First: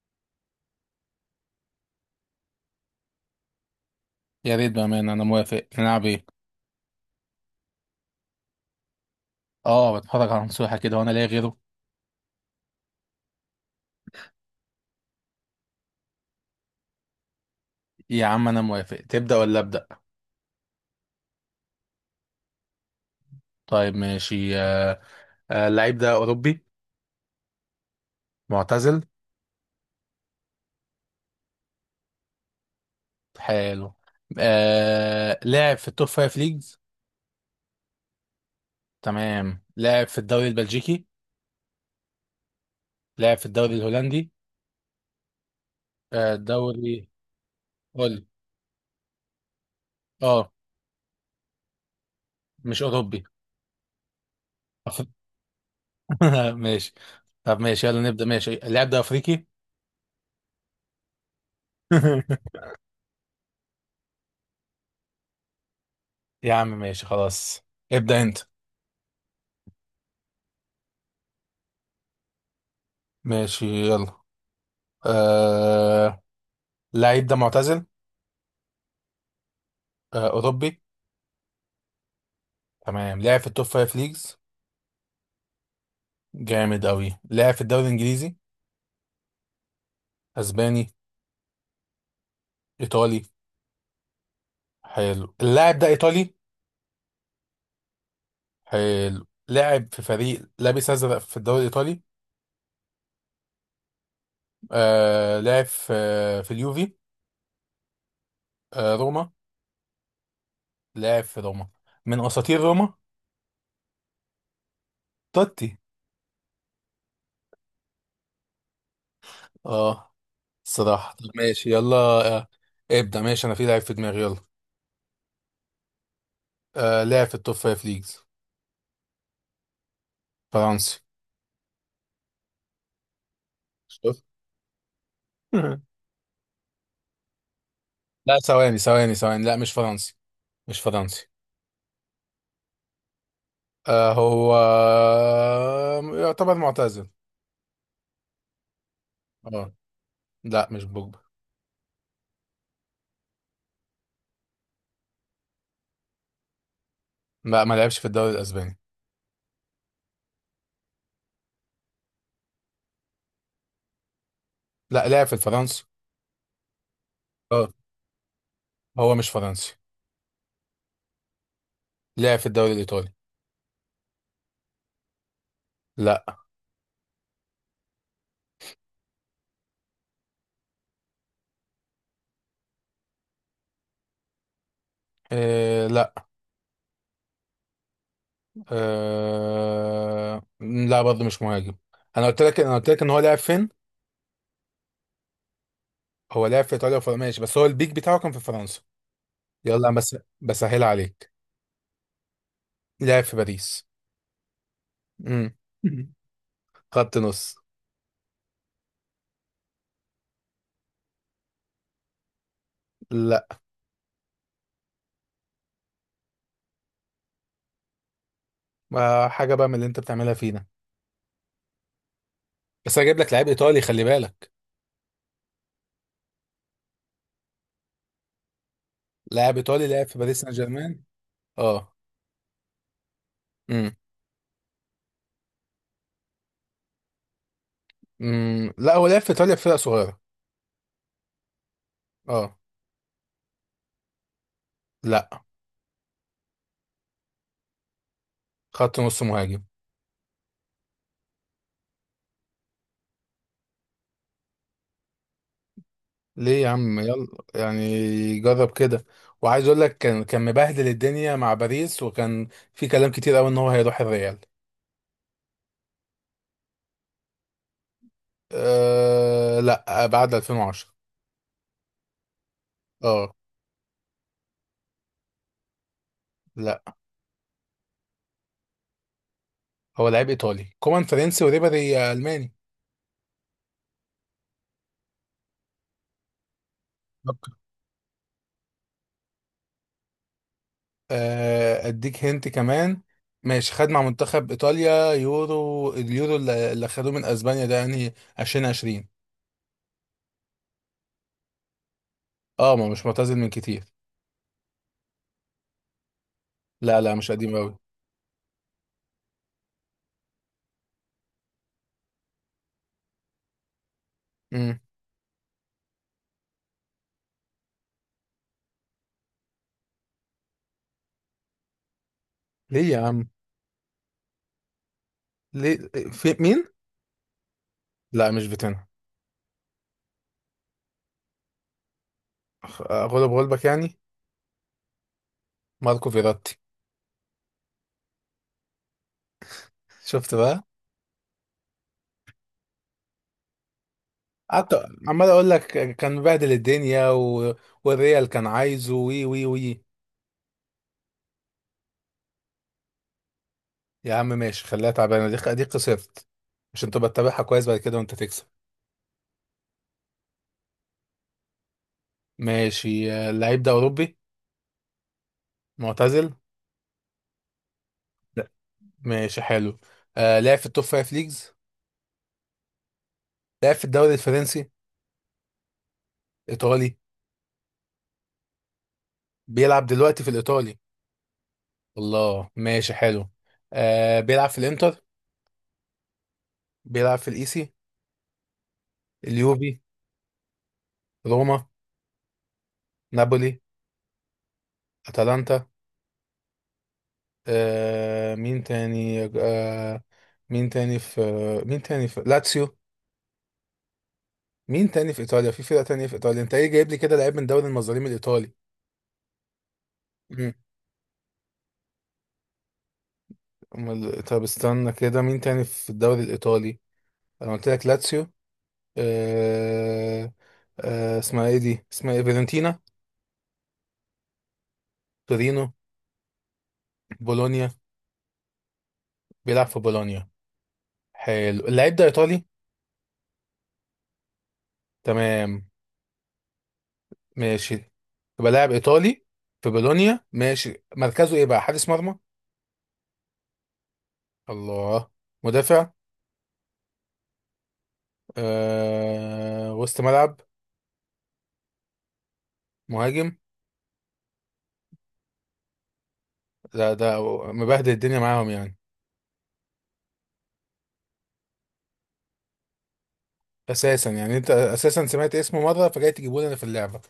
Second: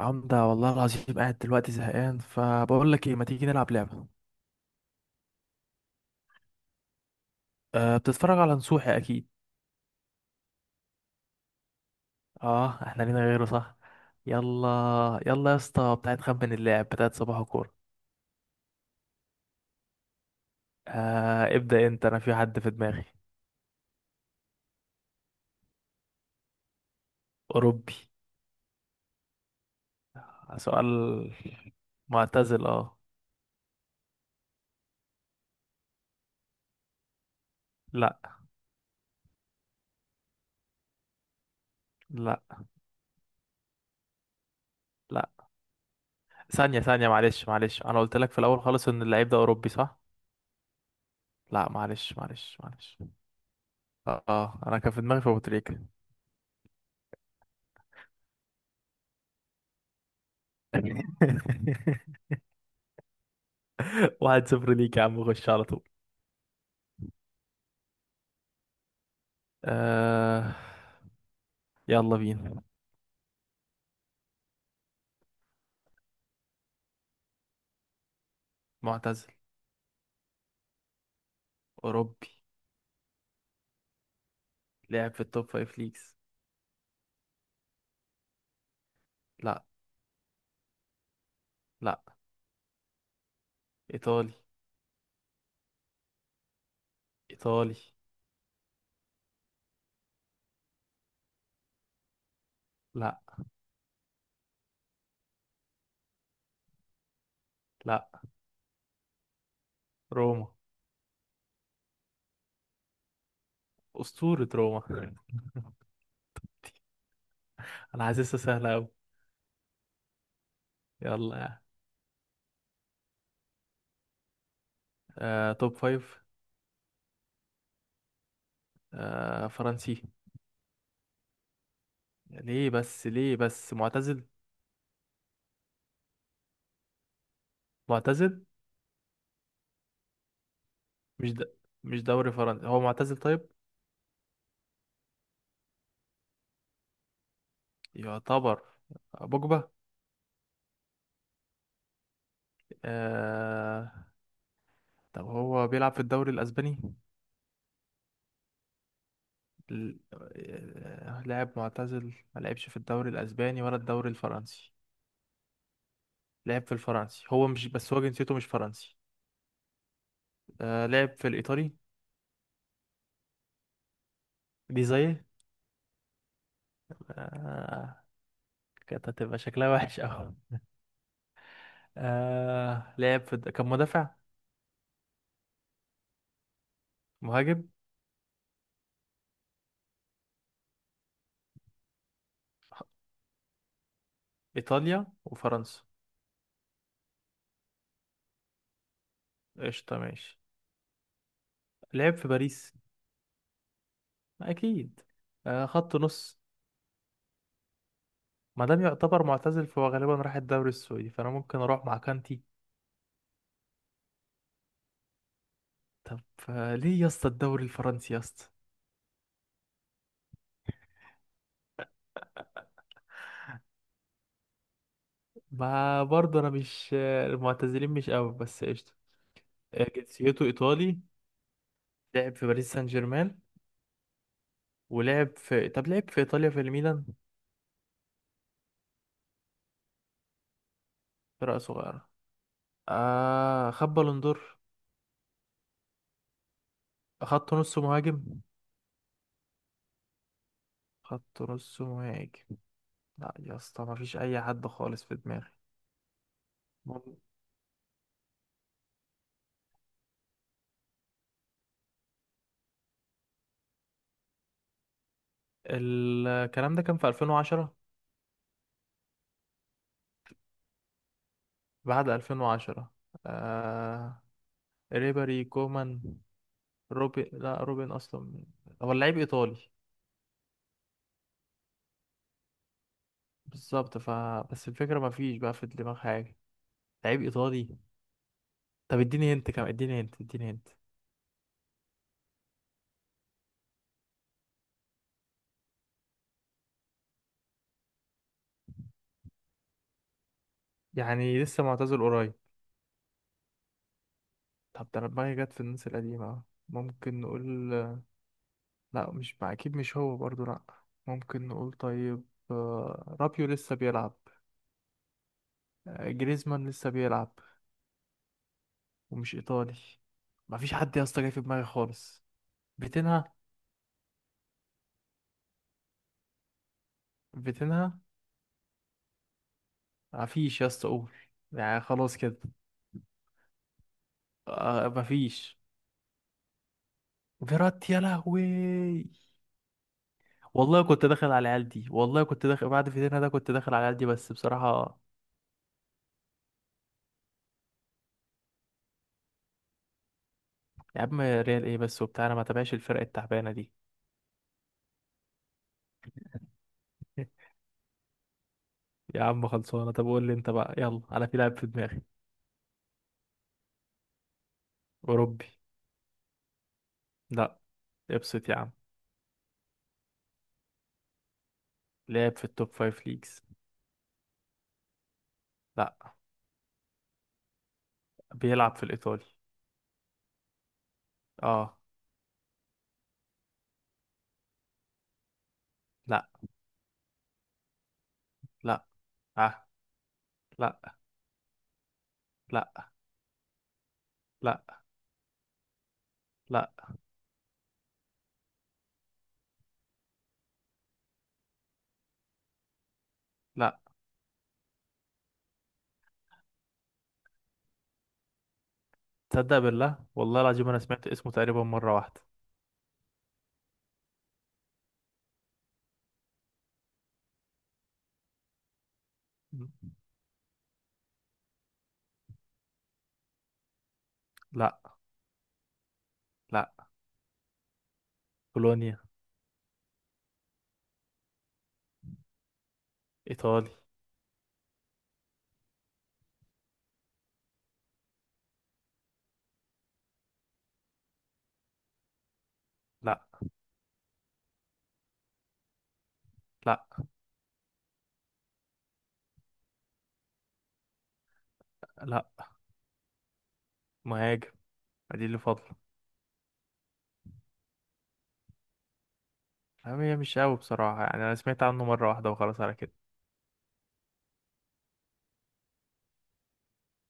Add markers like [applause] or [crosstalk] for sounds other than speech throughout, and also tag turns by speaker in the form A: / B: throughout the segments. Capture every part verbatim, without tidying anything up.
A: عمدة والله العظيم قاعد دلوقتي زهقان فبقول لك ايه، ما تيجي نلعب لعبة.
B: يا ريت، بأمانة أنا موافق. نلعب إيه؟
A: أه، بتتفرج على نصوحي اكيد.
B: آه، بتفرج على نصوحة كده وأنا لاقي غيره.
A: اه، احنا لينا غيره صح؟ يلا يلا يا اسطى، بتاعت خمن اللاعب بتاعت صباح كورة.
B: يا عم أنا موافق، تبدأ ولا أبدأ؟
A: أه، ابدأ انت، انا في حد في دماغي.
B: طيب ماشي. آه، آه، اللعيب ده أوروبي.
A: اوروبي؟
B: معتزل.
A: سؤال. معتزل؟ اه.
B: حلو. آه، لاعب في التوب فايف ليجز.
A: لا
B: تمام، لاعب في الدوري البلجيكي.
A: لا
B: لاعب في الدوري الهولندي.
A: لا،
B: آه،
A: ثانية ثانية،
B: الدوري
A: معلش معلش، انا قلت
B: قول.
A: لك في الاول خالص ان اللعيب ده اوروبي صح؟
B: آه.
A: لا، معلش معلش
B: مش
A: معلش.
B: أوروبي.
A: اه آه، انا كان في
B: أف-
A: دماغي في ابو تريكة.
B: [laughs] ماشي. طب ماشي يلا نبدأ ماشي، اللاعب ده أفريقي.
A: [laughs]
B: [laughs]
A: واحد صفر ليك يا عم، خش على طول.
B: يا عم ماشي خلاص. ابدأ أنت.
A: آه، يلا بينا.
B: ماشي يلا. آه. اللعيب ده معتزل.
A: معتزل.
B: آه، اوروبي
A: أوروبي.
B: تمام، لعب في التوب فايف ليجز.
A: لعب في التوب فايف ليجز؟
B: جامد اوي، لعب في الدوري الانجليزي.
A: لا.
B: اسباني.
A: لا.
B: ايطالي.
A: إيطالي؟
B: حلو، اللاعب ده ايطالي.
A: إيطالي.
B: حلو، لعب في فريق لابس ازرق في الدوري الايطالي.
A: لا.
B: آه لعب في في اليوفي.
A: لا.
B: آه روما.
A: روما؟
B: لعب في روما. من اساطير روما.
A: أسطورة روما. [laughs]
B: توتي.
A: أنا حاسسها سهلة أوي.
B: اه. الصراحه، طب
A: يلا يعني.
B: ماشي يلا. آه ابدا ماشي، انا في لاعب في دماغي. يلا.
A: آه، توب فايف.
B: آه لعب في التوب فايف ليجز.
A: آه، فرنسي.
B: فرنسي.
A: ليه بس؟ ليه بس
B: شوف.
A: معتزل؟
B: [laughs] لا
A: معتزل.
B: ثواني ثواني ثواني، لا مش فرنسي. مش فرنسي.
A: مش د... مش دوري فرنسي. هو معتزل طيب؟
B: آه هو يعتبر معتزل.
A: يعتبر. آه، بوجبا.
B: اه. لا مش بوجبا.
A: آه... طب هو بيلعب في الدوري الأسباني؟
B: لا، ما لعبش في الدوري الاسباني.
A: ل- آه، لاعب معتزل، ما لعبش في الدوري الاسباني ولا الدوري الفرنسي.
B: لا، لعب في الفرنسي.
A: لعب في الفرنسي، هو مش
B: اه،
A: بس، هو جنسيته مش فرنسي.
B: هو مش فرنسي.
A: آه، لعب في الايطالي.
B: لعب في الدوري الايطالي.
A: دي زي.
B: لا.
A: آه، كانت هتبقى شكلها وحش قوي. آه، لعب في الد- كان مدافع.
B: إيه، لا.
A: مهاجم.
B: آه. لا برضه مش مهاجم. انا قلت لك انا قلت لك ان هو لعب فين.
A: ايطاليا وفرنسا.
B: هو لعب في ايطاليا وفرنسا ماشي، بس هو البيك بتاعه كان في فرنسا. يلا، انا
A: قشطه،
B: بس
A: ماشي.
B: بسهل عليك.
A: لعب في باريس.
B: لعب في باريس.
A: اكيد.
B: امم.
A: آه، خط
B: [laughs]
A: نص.
B: خط نص.
A: ما دام يعتبر معتزل فهو غالبا راح الدوري السعودي، فانا ممكن اروح مع كانتي.
B: لا.
A: طب. آه، ليه يا اسطى الدوري الفرنسي يا اسطى؟
B: آه، حاجه بقى من اللي انت بتعملها فينا. بس انا جايب لك لاعب ايطالي، خلي بالك.
A: ما برضه انا مش، المعتزلين مش قوي، بس قشطه.
B: لاعب
A: آه،
B: ايطالي لعب في باريس
A: جنسيته
B: سان
A: ايطالي.
B: جيرمان. اه.
A: لعب في باريس سان جيرمان.
B: امم.
A: ولعب في، طب لعب في ايطاليا في الميلان.
B: امم لا، هو لعب في ايطاليا في فرقه صغيره.
A: فرقه صغيره.
B: اه.
A: آه، خد بالون دور.
B: لا.
A: خط نص مهاجم.
B: خط نص مهاجم.
A: خط نص مهاجم. لا يا اسطى، ما فيش اي حد خالص في دماغي.
B: ليه يا عم؟
A: مم.
B: يلا يعني، جرب كده. وعايز اقول لك، كان كان مبهدل الدنيا مع باريس، وكان في كلام كتير قوي ان هو هيروح الريال.
A: الكلام ده كان في ألفين وعشرة.
B: أه لا، بعد ألفين وعشرة.
A: بعد ألفين وعشرة.
B: اه.
A: آه، ريبري كومان.
B: لا،
A: روبن، لا روبن اصلا. هو لعيب ايطالي.
B: هو لعيب ايطالي. كومان فرنسي وريبيري الماني.
A: بالظبط ف، بس الفكرة ما فيش بقى في دماغ حاجة. لعيب إيطالي. طب اديني هنت كمان، اديني هنت، اديني هنت.
B: آه، اديك هنت كمان. ماشي، خد مع منتخب ايطاليا يورو اليورو اللي اللي خدوه من اسبانيا ده، يعني ألفين وعشرين.
A: يعني لسه معتزل قريب؟
B: اه، ما مش معتزل من كتير.
A: طب ده أنا دماغي جت في الناس القديمة أهو.
B: لا لا،
A: ممكن
B: مش قديم
A: نقول.
B: قوي.
A: لا مش مع، أكيد مش هو برضو لأ. ممكن نقول طيب. آه، رابيو لسه بيلعب.
B: امم.
A: آه، جريزمان لسه بيلعب، ومش إيطالي. ما فيش حد يا اسطى جاي في دماغي خالص.
B: ليه يا عم؟
A: فيتينها؟
B: ليه؟ في مين؟
A: فيتينها؟
B: لا مش فيتينا.
A: ما فيش يا اسطى، قول. يعني خلاص كده.
B: خ- غلب غلبك يعني.
A: آه، ما فيش.
B: ماركو فيراتي.
A: فيراتي، يا لهوي.
B: شفت بقى.
A: والله كنت داخل على العيال دي، والله كنت داخل بعد فيتينها، ده كنت داخل على العيال دي بس
B: قعدت
A: بصراحة.
B: عمال اقول لك، كان مبهدل الدنيا و... والريال كان عايزه، وي وي وي.
A: يا عم ريال ايه بس وبتاع، انا ما تابعش الفرق التعبانة دي.
B: يا عم ماشي خليها تعبانه، دي دي خسرت عشان تبقى تتابعها كويس بعد كده وانت تكسب.
A: [laughs] يا عم خلصانة، طب قول لي انت بقى، يلا انا في لاعب في دماغي.
B: ماشي. آه، اللعيب ده أوروبي.
A: اوروبي؟
B: معتزل.
A: لا،
B: لا.
A: ابسط يا عم.
B: ماشي حلو. آه لعب في التوب فايف ليجز.
A: لعب في التوب فايف ليجز؟
B: لعب في الدوري الفرنسي.
A: لا.
B: إيطالي.
A: بيلعب في الايطالي.
B: بيلعب دلوقتي في الإيطالي.
A: اه.
B: الله، ماشي حلو. آه بيلعب في الإنتر.
A: لا.
B: بيلعب في الإيسي.
A: لا. اه
B: اليوفي.
A: لا.
B: روما.
A: لا.
B: نابولي.
A: لا.
B: أتلانتا.
A: لا.
B: آه مين تاني آه مين تاني في مين تاني في لاتسيو؟
A: لا.
B: مين تاني في إيطاليا؟ في فرقة تانية في إيطاليا؟ أنت إيه جايب لي كده لعيب من دوري المظالم الإيطالي؟
A: تصدق بالله والله العظيم انا سمعت اسمه تقريبا مرة واحدة.
B: أمال- طب استنى كده، مين تاني في الدوري الإيطالي؟ أنا قلت لك لاتسيو. آه... آه... اسمها إيه دي، اسمها إيه، فيرنتينا.
A: لا.
B: تورينو.
A: لا.
B: بولونيا.
A: بولونيا؟
B: بيلعب في بولونيا. حلو، اللعيب ده إيطالي.
A: ايطالي.
B: تمام. ماشي. يبقى لاعب إيطالي في بولونيا، ماشي. مركزه إيه بقى، حارس مرمى؟
A: لا.
B: الله. مدافع.
A: لا.
B: آه... وسط ملعب.
A: لا.
B: مهاجم.
A: مهاجم. دي اللي فاضله.
B: لا ده مبهدل الدنيا معاهم يعني.
A: أما هي مش قوي بصراحه يعني، انا سمعت عنه مره واحده وخلاص على كده.
B: أساسا يعني، أنت أساسا سمعت اسمه مرة فجاي تجيبه لنا في اللعبة؟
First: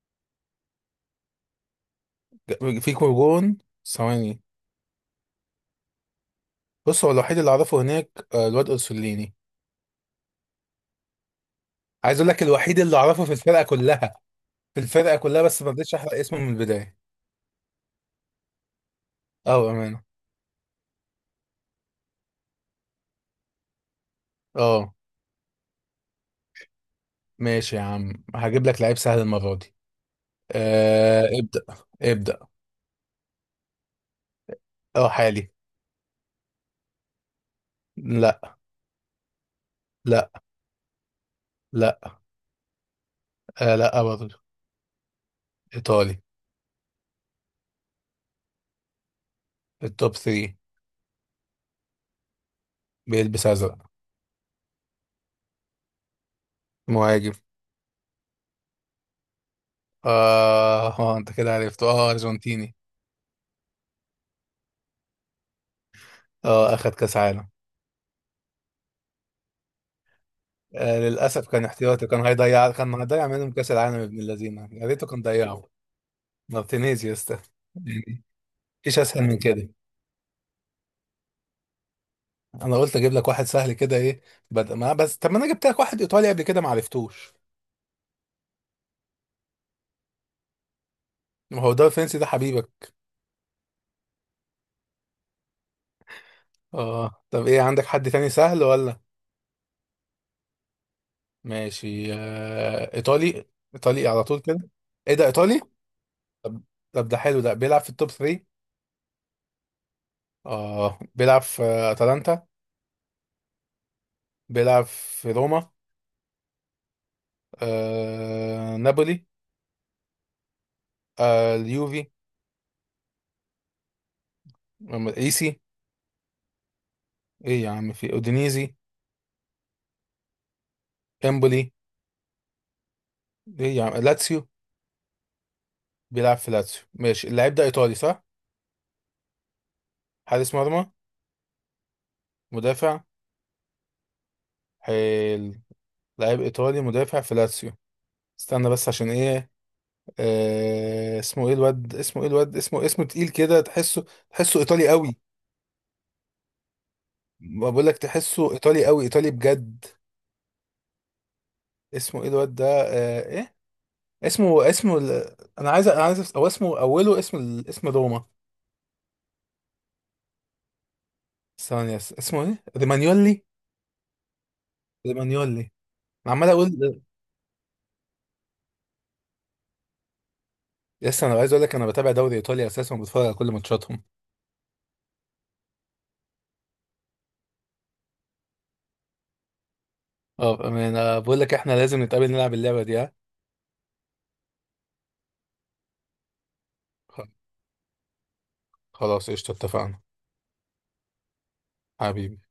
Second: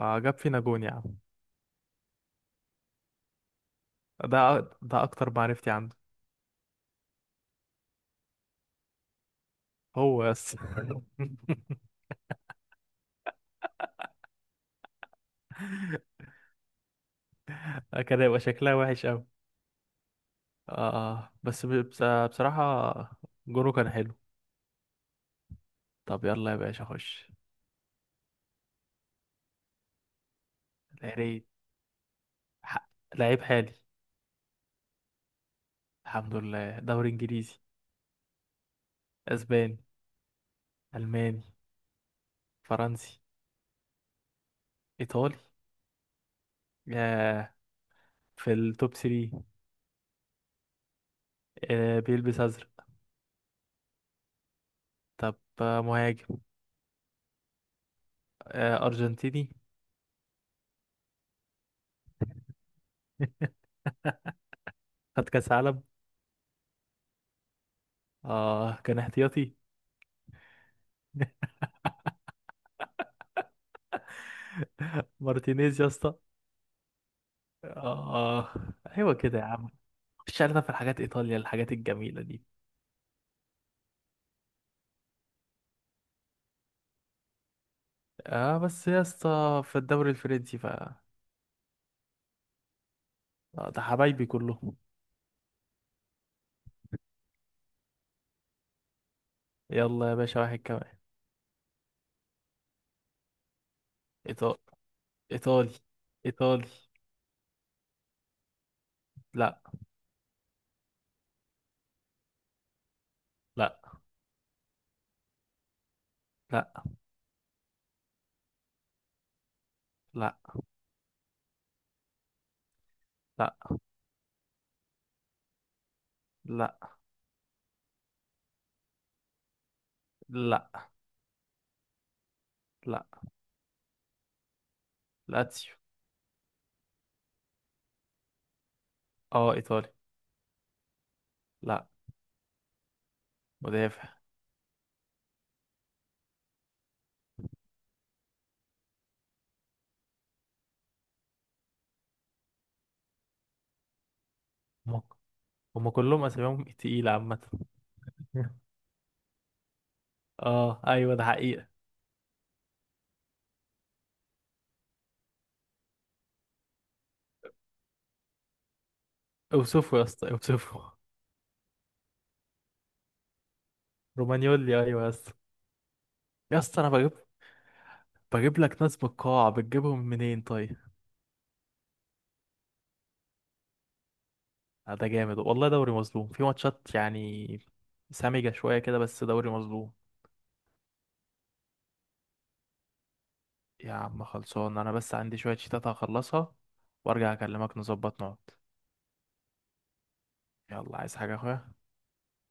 A: آه، جاب فينا جون يا عم.
B: فيكو جون.
A: ده
B: ثواني.
A: أ- ده اكتر معرفتي عنده.
B: بص، هو الوحيد اللي اعرفه هناك، آه، الواد اورسوليني.
A: هو بس. [laughs]
B: عايز اقول لك الوحيد اللي اعرفه في الفرقه كلها، في الفرقه كلها، بس ما رضيتش احرق اسمه من البدايه.
A: كان هيبقى شكلها وحش قوي.
B: اه بامانه.
A: آه، بس ب- بس- بصراحه، جونه كان حلو.
B: اه،
A: طب يلا يا باشا خش.
B: ماشي يا عم، هجيب لك لعيب سهل المره دي.
A: يا
B: آه
A: ريت.
B: ابدا ابدا.
A: ح- لعيب حالي.
B: اه، حالي.
A: الحمد لله. دوري انجليزي؟
B: لا.
A: اسباني؟
B: لا.
A: الماني؟
B: لا.
A: فرنسي؟
B: آه لا برضه.
A: ايطالي.
B: ايطالي.
A: ياه. في التوب تلاتة.
B: التوب ثلاثة.
A: آه، بيلبس ازرق.
B: بيلبس ازرق.
A: طب. آه، مهاجم.
B: مهاجم.
A: آه، أرجنتيني.
B: اه. آه، انت كده عرفته، اه ارجنتيني.
A: [laughs] خد كاس عالم.
B: اه، اخد كاس عالم.
A: اه كان احتياطي.
B: آه
A: [laughs]
B: للاسف كان احتياطي، كان هيضيع كان هيضيع منهم كاس العالم ابن اللذينه، يا ريته كان ضيعه.
A: مارتينيز يا اسطى.
B: مارتينيز يا اسطى. يعني
A: اه
B: مفيش
A: ايوه
B: اسهل
A: كده
B: من
A: يا عم.
B: كده.
A: مش عارف في الحاجات، ايطاليا الحاجات الجميله دي.
B: انا قلت اجيب لك واحد سهل كده، ايه؟ بد... ما بس طب، ما انا جبت لك واحد ايطالي قبل كده ما عرفتوش.
A: اه، بس يا اسطى في الدوري الفرنسي ف.
B: ما هو ده الفرنسي ده حبيبك.
A: آه، ده حبايبي كلهم.
B: اه طب، ايه، عندك حد تاني سهل ولا؟
A: يلا يا باشا واحد كمان.
B: ماشي. آه ايطالي ايطالي على طول
A: إيطا-
B: كده. ايه، ده ايطالي؟
A: ايطالي.
B: طب.
A: ايطالي.
B: طب ده حلو. ده بيلعب في التوب ثلاثة.
A: لا.
B: اه بيلعب في اتلانتا؟
A: لا.
B: بيلعب في روما؟
A: لا.
B: آه... نابولي؟
A: لا.
B: آه اليوفي
A: لا.
B: أم- ايسي؟
A: لا.
B: ايه يا عم، في اودينيزي؟
A: لا.
B: امبولي؟
A: لا.
B: ايه يا عم، لاتسيو؟
A: لاتسيو.
B: بيلعب في لاتسيو ماشي. اللاعب ده ايطالي، صح؟
A: اه، ايطالي.
B: حارس مرمى؟
A: لا.
B: مدافع.
A: مدافع.
B: حلو، لاعب ايطالي مدافع في لاتسيو. استنى بس عشان ايه. آه اسمه ايه الواد، اسمه ايه الواد اسمه اسمه تقيل كده، تحسه تحسه ايطالي
A: هم.
B: قوي.
A: هم كلهم اساميهم تقيله عامه.
B: ما بقول لك، تحسه
A: [laughs]
B: ايطالي قوي، ايطالي بجد.
A: اه ايوه ده حقيقه.
B: اسمه ايه الواد ده، آه ايه اسمه اسمه ال... انا عايز انا عايز أفس- او اسمه اوله، اسم ال- اسم روما.
A: اوصفه يا اسطى، اوصفه.
B: ثانية، س- اسمه ايه؟ رومانيولي.
A: رومانيولي، ايوه يا اسطى.
B: رومانيولي. انا عمال
A: يا
B: اقول.
A: اسطى انا بجيب بجيب لك ناس من القاعة، بتجيبهم منين طيب؟
B: لسه انا عايز اقول لك، انا بتابع دوري ايطاليا اساسا، وبتفرج على كل ماتشاتهم.
A: آه، ده جامد والله، دوري مظلوم في ماتشات يعني. سامجة شوية كده بس دوري مظلوم.
B: اه انا بقول لك، احنا لازم نتقابل نلعب اللعبة دي، ها؟
A: يا عم خلصان، انا بس عندي شوية شيتات هخلصها
B: خ-
A: وارجع اكلمك، نظبط نقعد.
B: خلاص قشطة، اتفقنا.
A: يلا، عايز حاجة يا اخويا؟
B: حبيبي.